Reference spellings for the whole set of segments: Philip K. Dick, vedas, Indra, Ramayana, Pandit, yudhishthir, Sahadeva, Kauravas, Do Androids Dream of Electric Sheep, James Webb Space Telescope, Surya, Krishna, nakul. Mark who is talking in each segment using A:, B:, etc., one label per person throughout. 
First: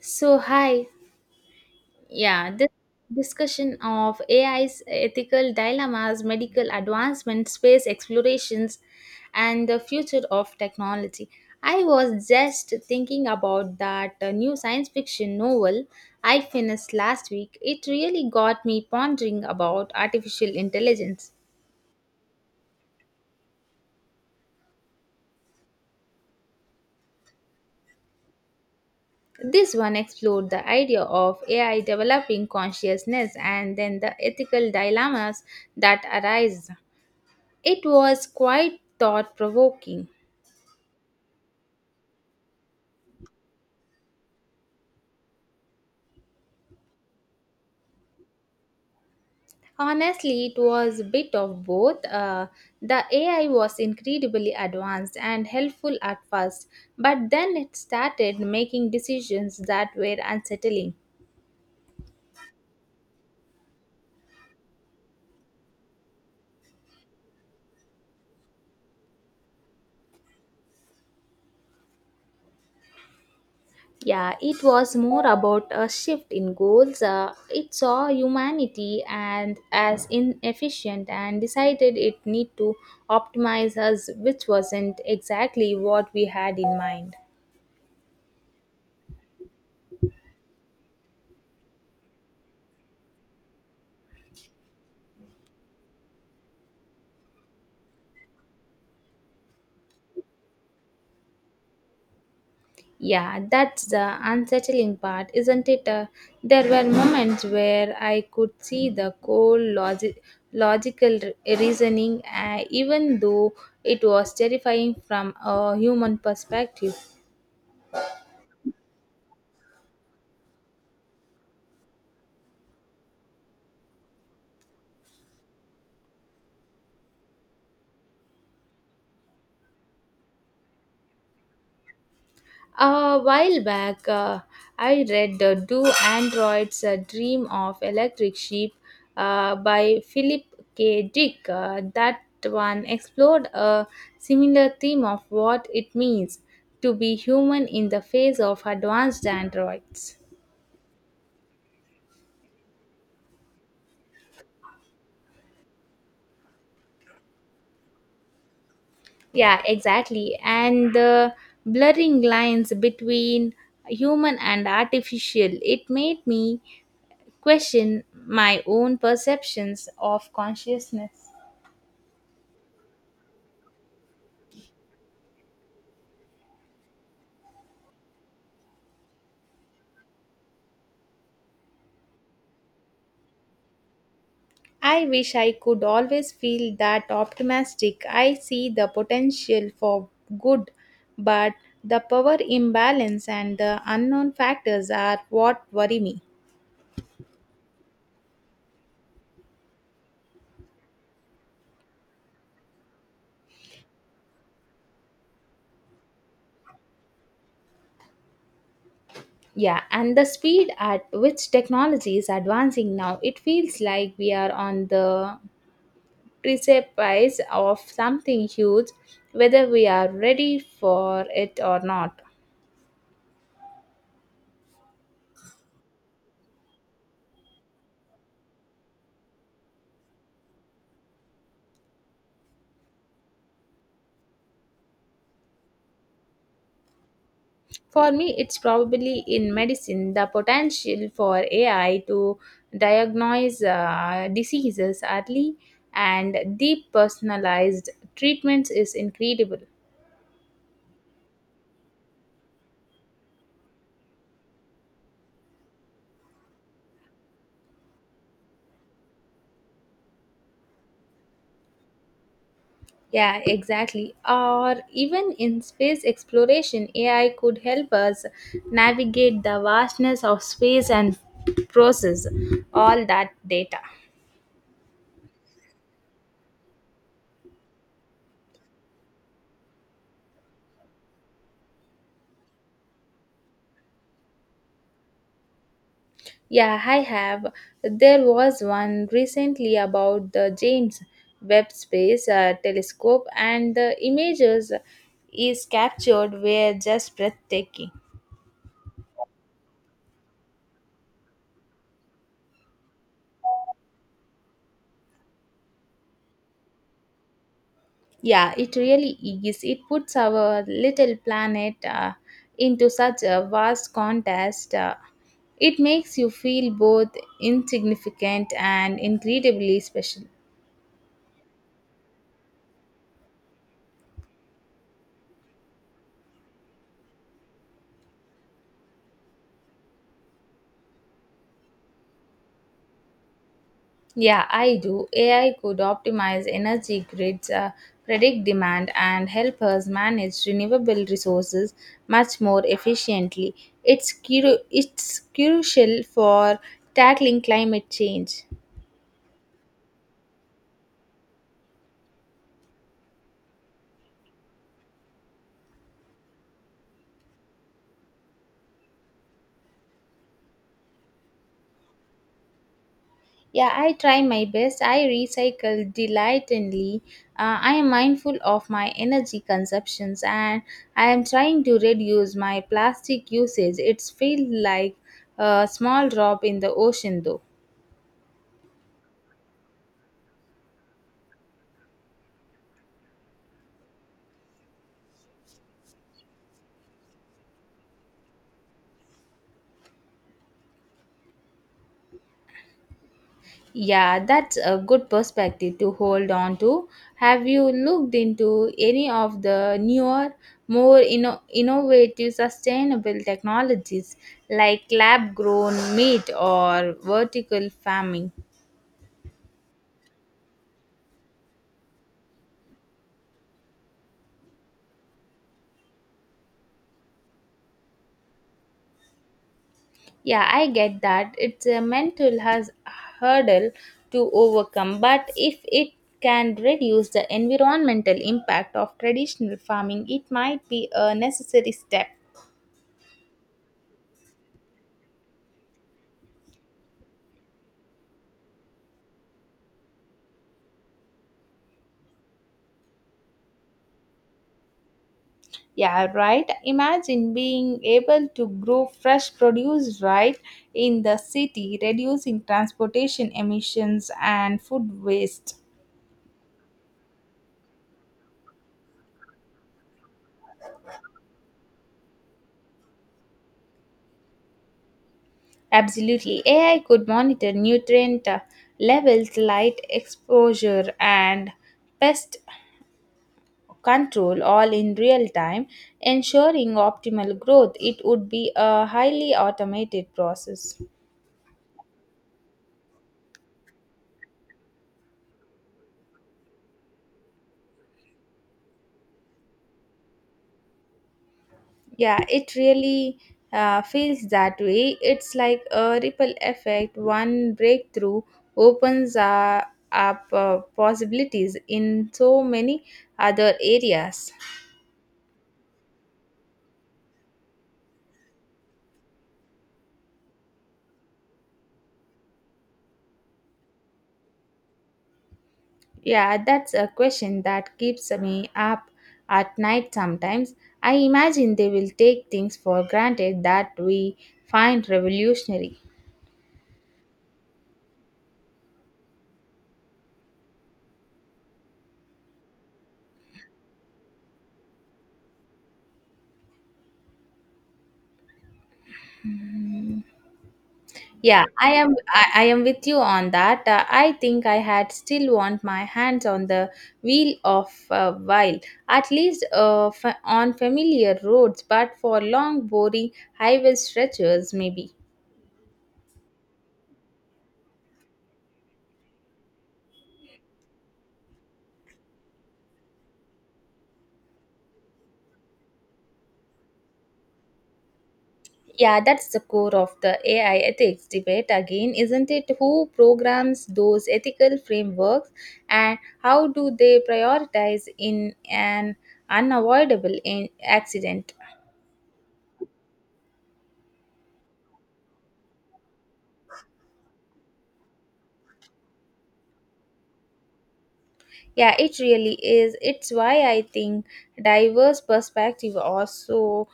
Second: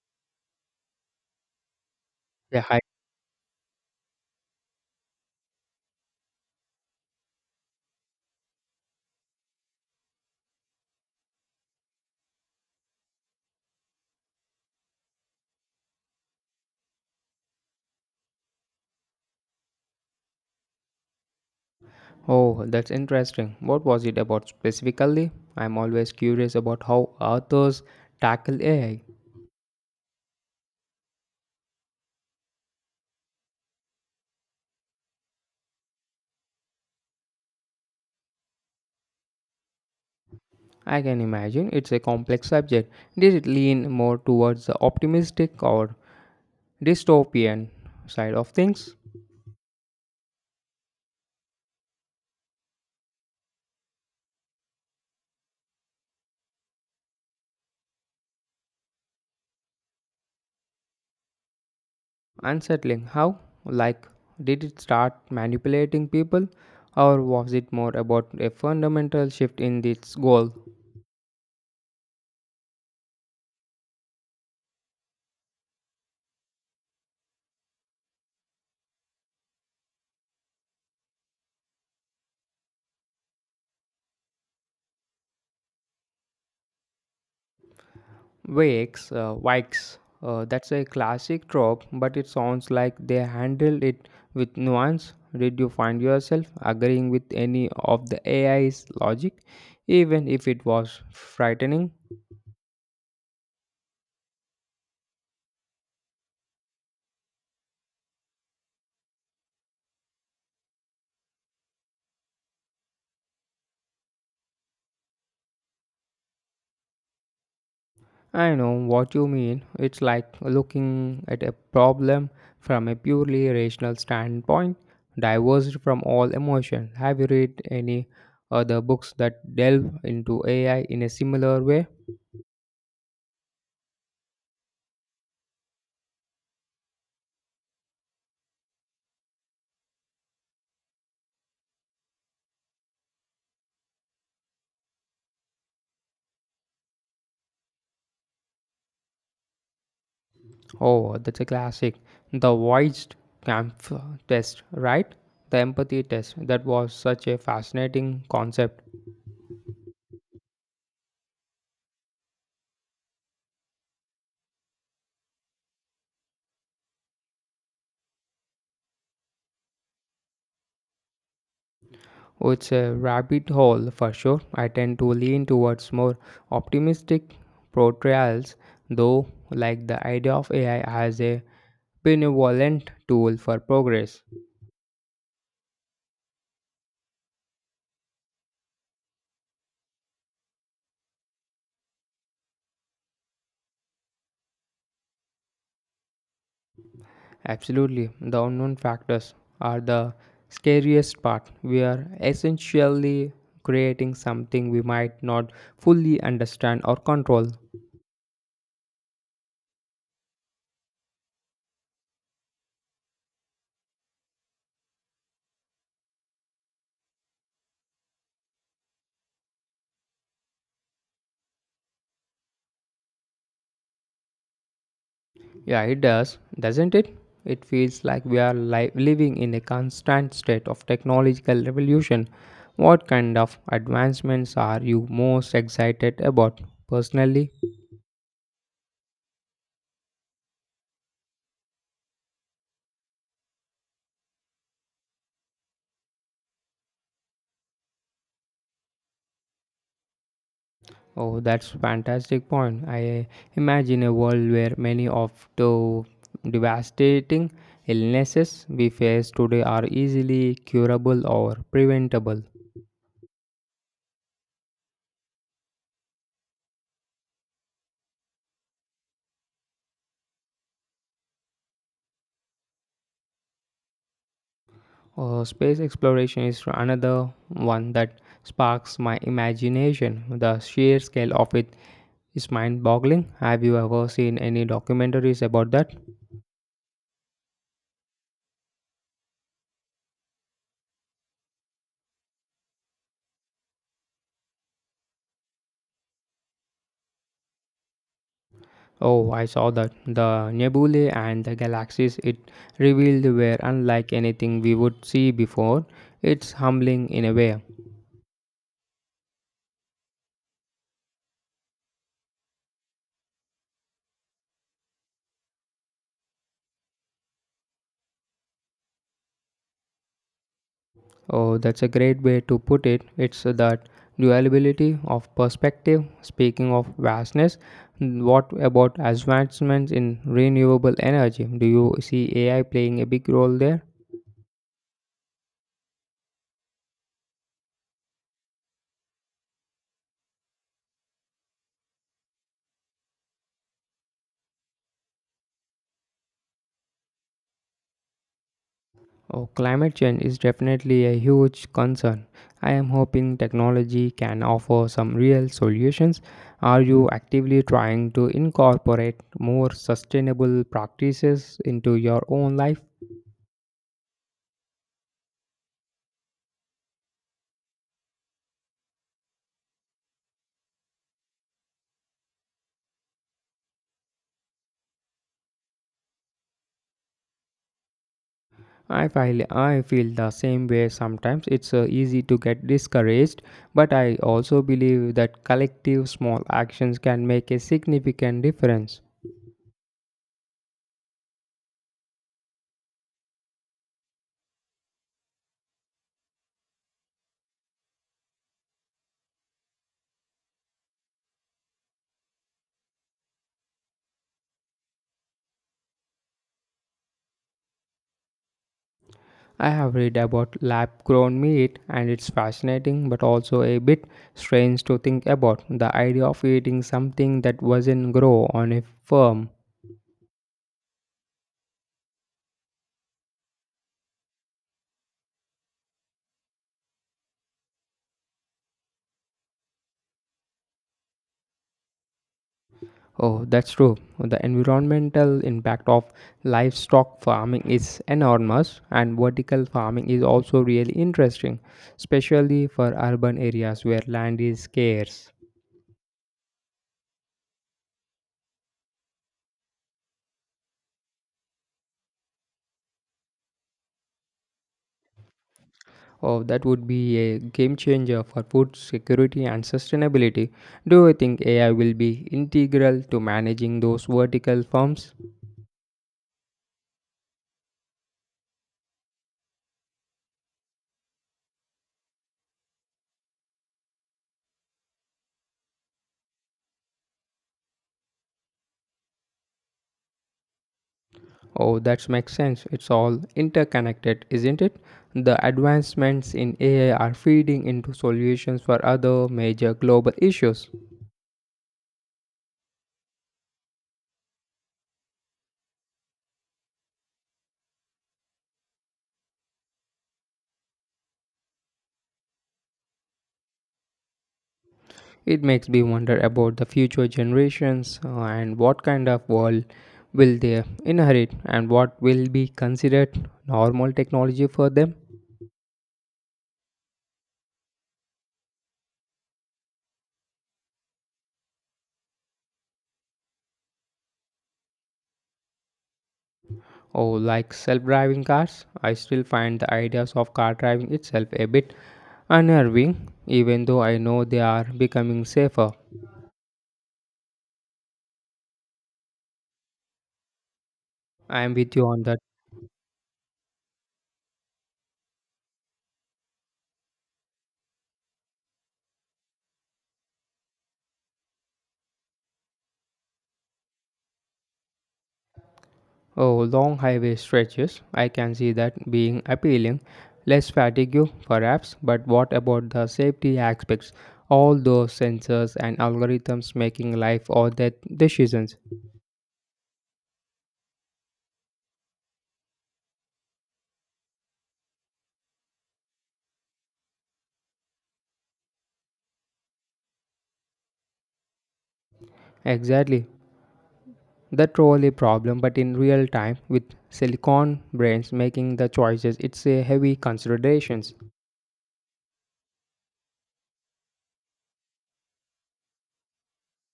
A: So, hi. Yeah,
B: Yeah,
A: this
B: hi.
A: discussion of AI's ethical dilemmas, medical advancement, space explorations, and the future of technology. I was just thinking about that new science fiction novel I finished last week. It really got me pondering about artificial intelligence.
B: Oh, that's interesting. What was it about specifically? I'm always curious about how authors tackle AI.
A: This one explored the idea of AI developing consciousness and then the ethical dilemmas that arise. It was quite thought provoking.
B: I can imagine it's a complex subject. Did it lean more towards the optimistic or dystopian side of things?
A: Honestly, it was a bit of both. The AI was incredibly advanced and helpful at first, but then it started making decisions that were unsettling.
B: Unsettling. How? Like, did it start manipulating people? Or was it more about a fundamental shift in its goal?
A: Yeah, it was more about a shift in goals. It saw humanity and as inefficient and decided it need to optimize us, which wasn't exactly what we had in mind.
B: Wakes, Vikes, that's a classic trope, but it sounds like they handled it with nuance. Did you find yourself agreeing with any of the AI's logic, even if it was frightening?
A: Yeah, that's the unsettling part, isn't it? There were moments where I could see the core logic, logical reasoning, even though it was terrifying from a human perspective.
B: I know what you mean. It's like looking at a problem from a purely rational standpoint, divorced from all emotion. Have you read any other books that delve into AI in a similar way?
A: A while back, I read Do Androids Dream of Electric Sheep by Philip K. Dick. That one explored a similar theme of what it means to be human in the face of advanced androids.
B: Oh, that's a classic. The voiced camp test, right? The empathy test. That was such a fascinating concept.
A: Yeah, exactly. And the blurring lines between human and artificial, it made me question my own perceptions of consciousness.
B: Oh, it's a rabbit hole for sure. I tend to lean towards more optimistic portrayals, though, like the idea of AI as a benevolent tool for progress.
A: I wish I could always feel that optimistic. I see the potential for good, but the power imbalance and the unknown factors are what worry me.
B: Absolutely. The unknown factors are the scariest part. We are essentially creating something we might not fully understand or control.
A: Yeah, and the speed at which technology is advancing now, it feels like we are on the precipice of something huge, whether we are ready for it or not.
B: Yeah, it does, doesn't it? It feels like we are living in a constant state of technological revolution. What kind of advancements are you most excited about personally?
A: For me, it's probably in medicine the potential for AI to diagnose diseases early and deep personalized treatments is incredible.
B: Oh, that's fantastic point. I imagine a world where many of the devastating illnesses we face today are easily curable or preventable.
A: Yeah, exactly. Or even in space exploration, AI could help us navigate the vastness of space and process all that data.
B: Space exploration is another one that sparks my imagination. The sheer scale of it is mind-boggling. Have you ever seen any documentaries about that?
A: Yeah, I have. There was one recently about the James Webb Space Telescope, and the images is captured were just breathtaking.
B: Oh, I saw that. The nebulae and the galaxies it revealed were unlike anything we would see before. It's humbling in a way.
A: Yeah, it really is. It puts our little planet into such a vast contrast. It makes you feel both insignificant and incredibly special.
B: Oh, that's a great way to put it. It's that duality of perspective. Speaking of vastness, what about advancements in renewable energy? Do you see AI playing a big role there?
A: Yeah, I do. AI could optimize energy grids, predict demand, and help us manage renewable resources much more efficiently. It's it's crucial for tackling climate change.
B: Oh, climate change is definitely a huge concern. I am hoping technology can offer some real solutions. Are you actively trying to incorporate more sustainable practices into your own life?
A: Yeah, I try my best. I recycle delightfully. I am mindful of my energy consumptions and I am trying to reduce my plastic usage. It's feel like a small drop in the ocean though.
B: I feel the same way sometimes. It's easy to get discouraged, but I also believe that collective small actions can make a significant difference.
A: Yeah, that's a good perspective to hold on to. Have you looked into any of the newer, more innovative sustainable technologies like lab grown meat or vertical farming?
B: I have read about lab grown meat and it's fascinating but also a bit strange to think about the idea of eating something that wasn't grown on a farm.
A: Yeah, I get that. It's a mental hurdle to overcome, but if it can reduce the environmental impact of traditional farming, it might be a necessary step.
B: Oh, that's true. The environmental impact of livestock farming is enormous and vertical farming is also really interesting, especially for urban areas where land is scarce.
A: Yeah, right. Imagine being able to grow fresh produce right in the city, reducing transportation emissions and food waste.
B: Oh, that would be a game changer for food security and sustainability. Do you think AI will be integral to managing those vertical farms?
A: Absolutely. AI could monitor nutrient levels, light exposure, and pest control all in real time, ensuring optimal growth. It would be a highly automated process.
B: Oh, that makes sense. It's all interconnected, isn't it? The advancements in AI are feeding into solutions for other major global issues.
A: Yeah, it really feels that way. It's like a ripple effect. One breakthrough opens up possibilities in so many other areas.
B: It makes me wonder about the future generations and what kind of world will they inherit and what will be considered normal technology for them.
A: Yeah, that's a question that keeps me up at night sometimes. I imagine they will take things for granted that we find revolutionary.
B: Oh, like self driving cars? I still find the ideas of car driving itself a bit unnerving, even though I know they are becoming safer. I
A: Yeah,
B: am
A: I
B: with you
A: am
B: on that.
A: I, I am with you on that. I think I had still want my hands on the wheel of a while, at least on familiar roads, but for long boring highway stretches maybe.
B: Oh, long highway stretches. I can see that being appealing. Less fatigue, perhaps, but what about the safety aspects? All those sensors and algorithms making life or death decisions.
A: Yeah, that's the core of the AI ethics debate again, isn't it? Who programs those ethical frameworks and how do they prioritize in an unavoidable accident?
B: Exactly. The trolley problem, but in real time, with silicon brains making the choices, it's a heavy considerations.
A: Yeah, it really is. It's why I think diverse perspective are so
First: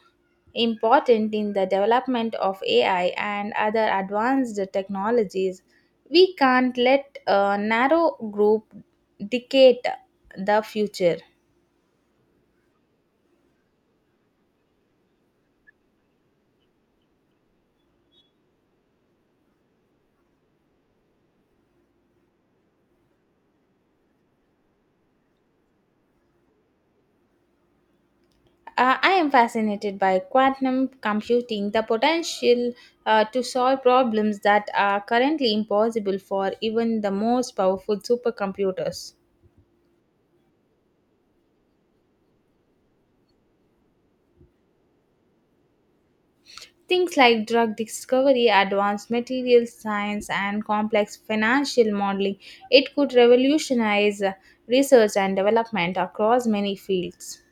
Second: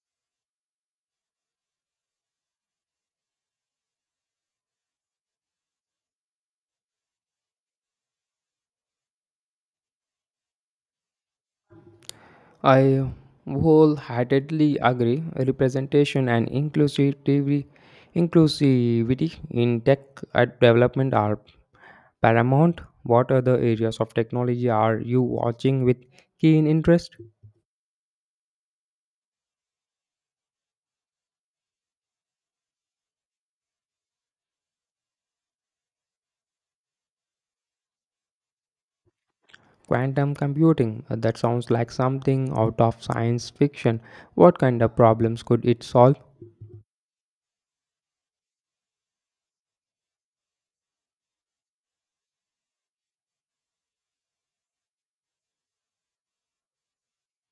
A: important in the development of AI and other advanced technologies. We can't let a narrow group dictate the future.
B: I wholeheartedly agree. Representation and inclusivity in tech at development are paramount. What other areas of technology are you watching with keen interest?
A: I am fascinated by quantum computing, the potential to solve problems that are currently impossible for even the most powerful supercomputers.
B: Quantum computing. That sounds like something out of science fiction. What kind of problems could it solve?
A: Things like drug discovery, advanced materials science, and complex financial modeling. It could revolutionize research and development across many fields.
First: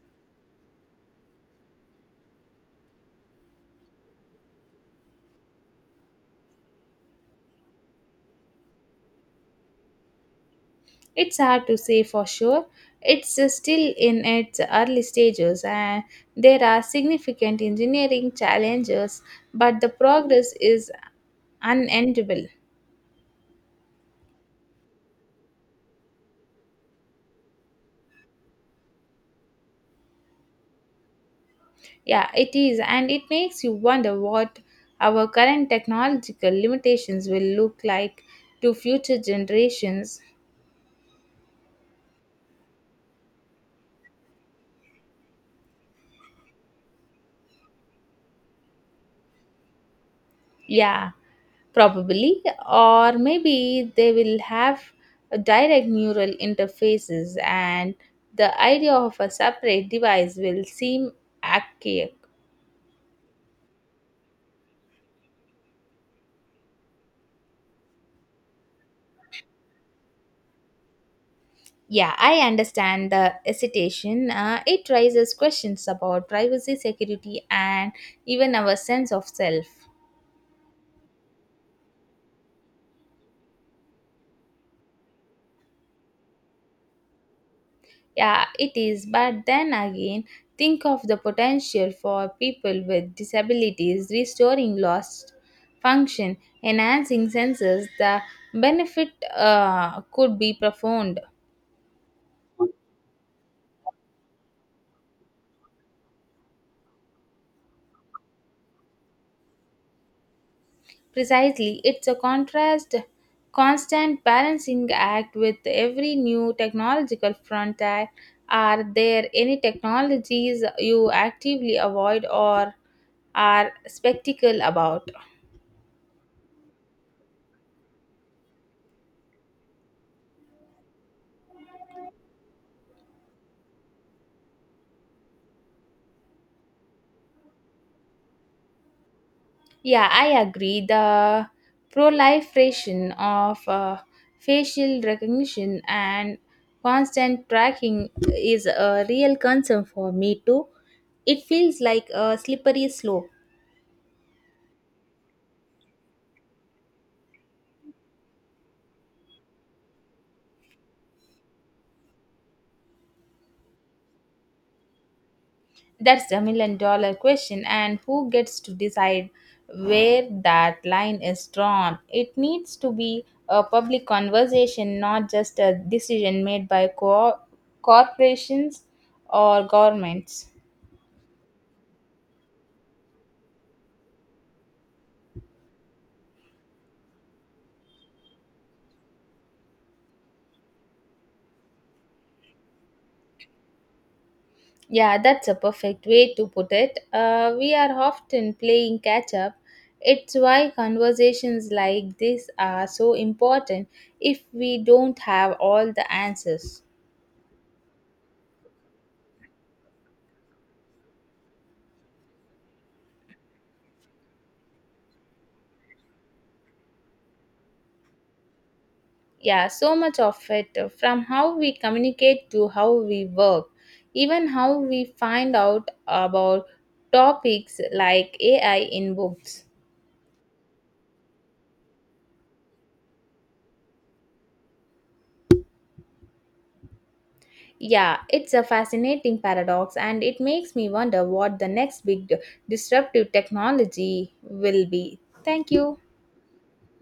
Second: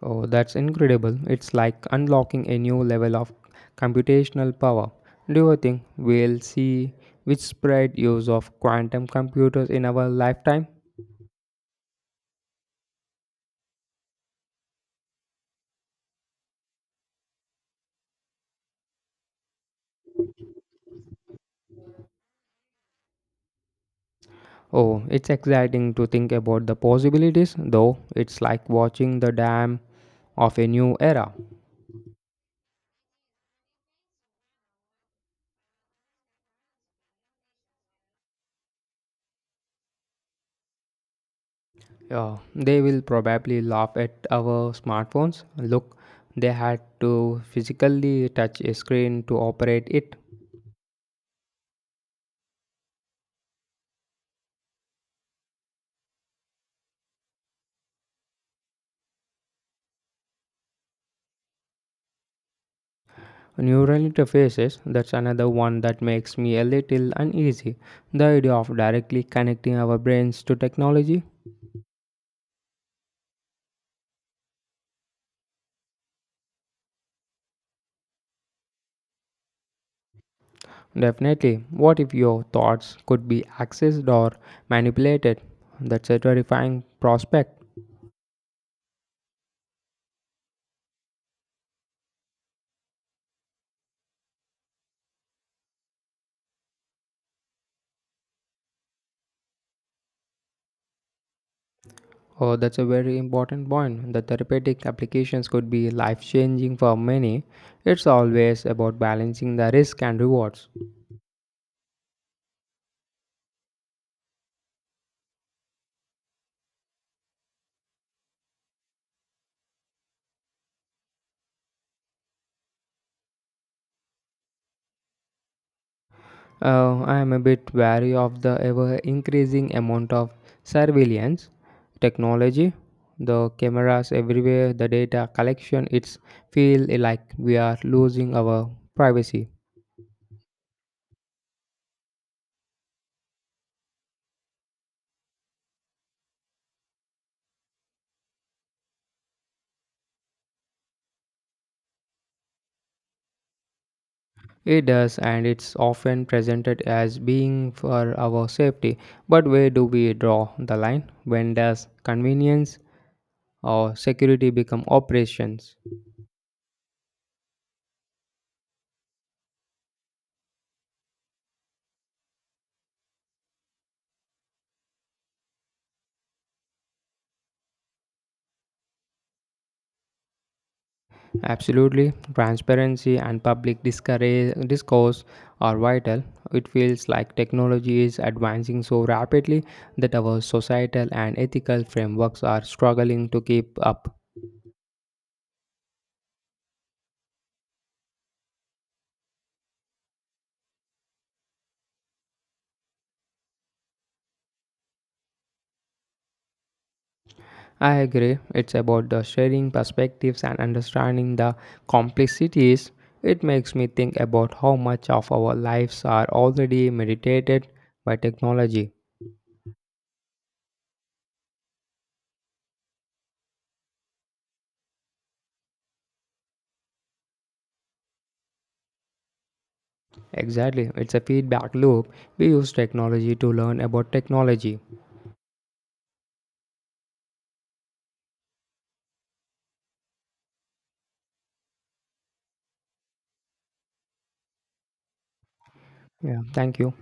B: Oh, that's incredible. It's like unlocking a new level of computational power. Do you think we'll see widespread use of quantum computers in our lifetime?
A: It's hard to say for sure. It's still in its early stages, and there are significant engineering challenges, but the progress is unendable.
B: Oh, it's exciting to think about the possibilities, though it's like watching the dam of a new era.
A: Yeah, it is, and it makes you wonder what our current technological limitations will look like to future generations.
B: Yeah, they will probably laugh at our smartphones. Look, they had to physically touch a screen to operate it.
A: Yeah, probably, or maybe they will have a direct neural interfaces, and the idea of a separate device will seem archaic.
B: Neural interfaces, that's another one that makes me a little uneasy. The idea of directly connecting our brains to technology?
A: Yeah, I understand the hesitation. It raises questions about privacy, security, and even our sense of self.
B: Definitely. What if your thoughts could be accessed or manipulated? That's a terrifying prospect.
A: Yeah, it is. But then again, think of the potential for people with disabilities restoring lost function, enhancing senses. The benefit could be profound.
B: Oh, that's a very important point. The therapeutic applications could be life changing for many. It's always about balancing the risk and rewards.
A: Precisely, it's a constant balancing act with every new technological frontier. Are there any technologies you actively avoid or are skeptical about?
B: I am a bit wary of the ever increasing amount of surveillance technology. The cameras everywhere, the data collection, it's feel like we are losing our privacy.
A: Yeah, I agree. The proliferation of facial recognition and constant tracking is a real concern for me too. It feels like a slippery slope.
B: It does, and it's often presented as being for our safety. But where do we draw the line? When does convenience or security become operations?
A: That's the million dollar question, and who gets to decide where that line is drawn? It needs to be a public conversation, not just a decision made by corporations or governments.
B: Absolutely, transparency and public discourse are vital. It feels like technology is advancing so rapidly that our societal and ethical frameworks are struggling to keep up.
A: Yeah, that's a perfect way to put it. We are often playing catch up. It's why conversations like this are so important if we don't have all the answers.
B: I agree, it's about the sharing perspectives and understanding the complexities. It makes me think about how much of our lives are already meditated by technology.
A: Yeah, so much of it from how we communicate to how we work, even how we find out about topics like AI in books.
B: Exactly, it's a feedback loop. We use technology to learn about technology.
A: Yeah, it's a fascinating paradox, and it makes me wonder what the next big disruptive technology will be. Thank you.
B: Yeah, thank you.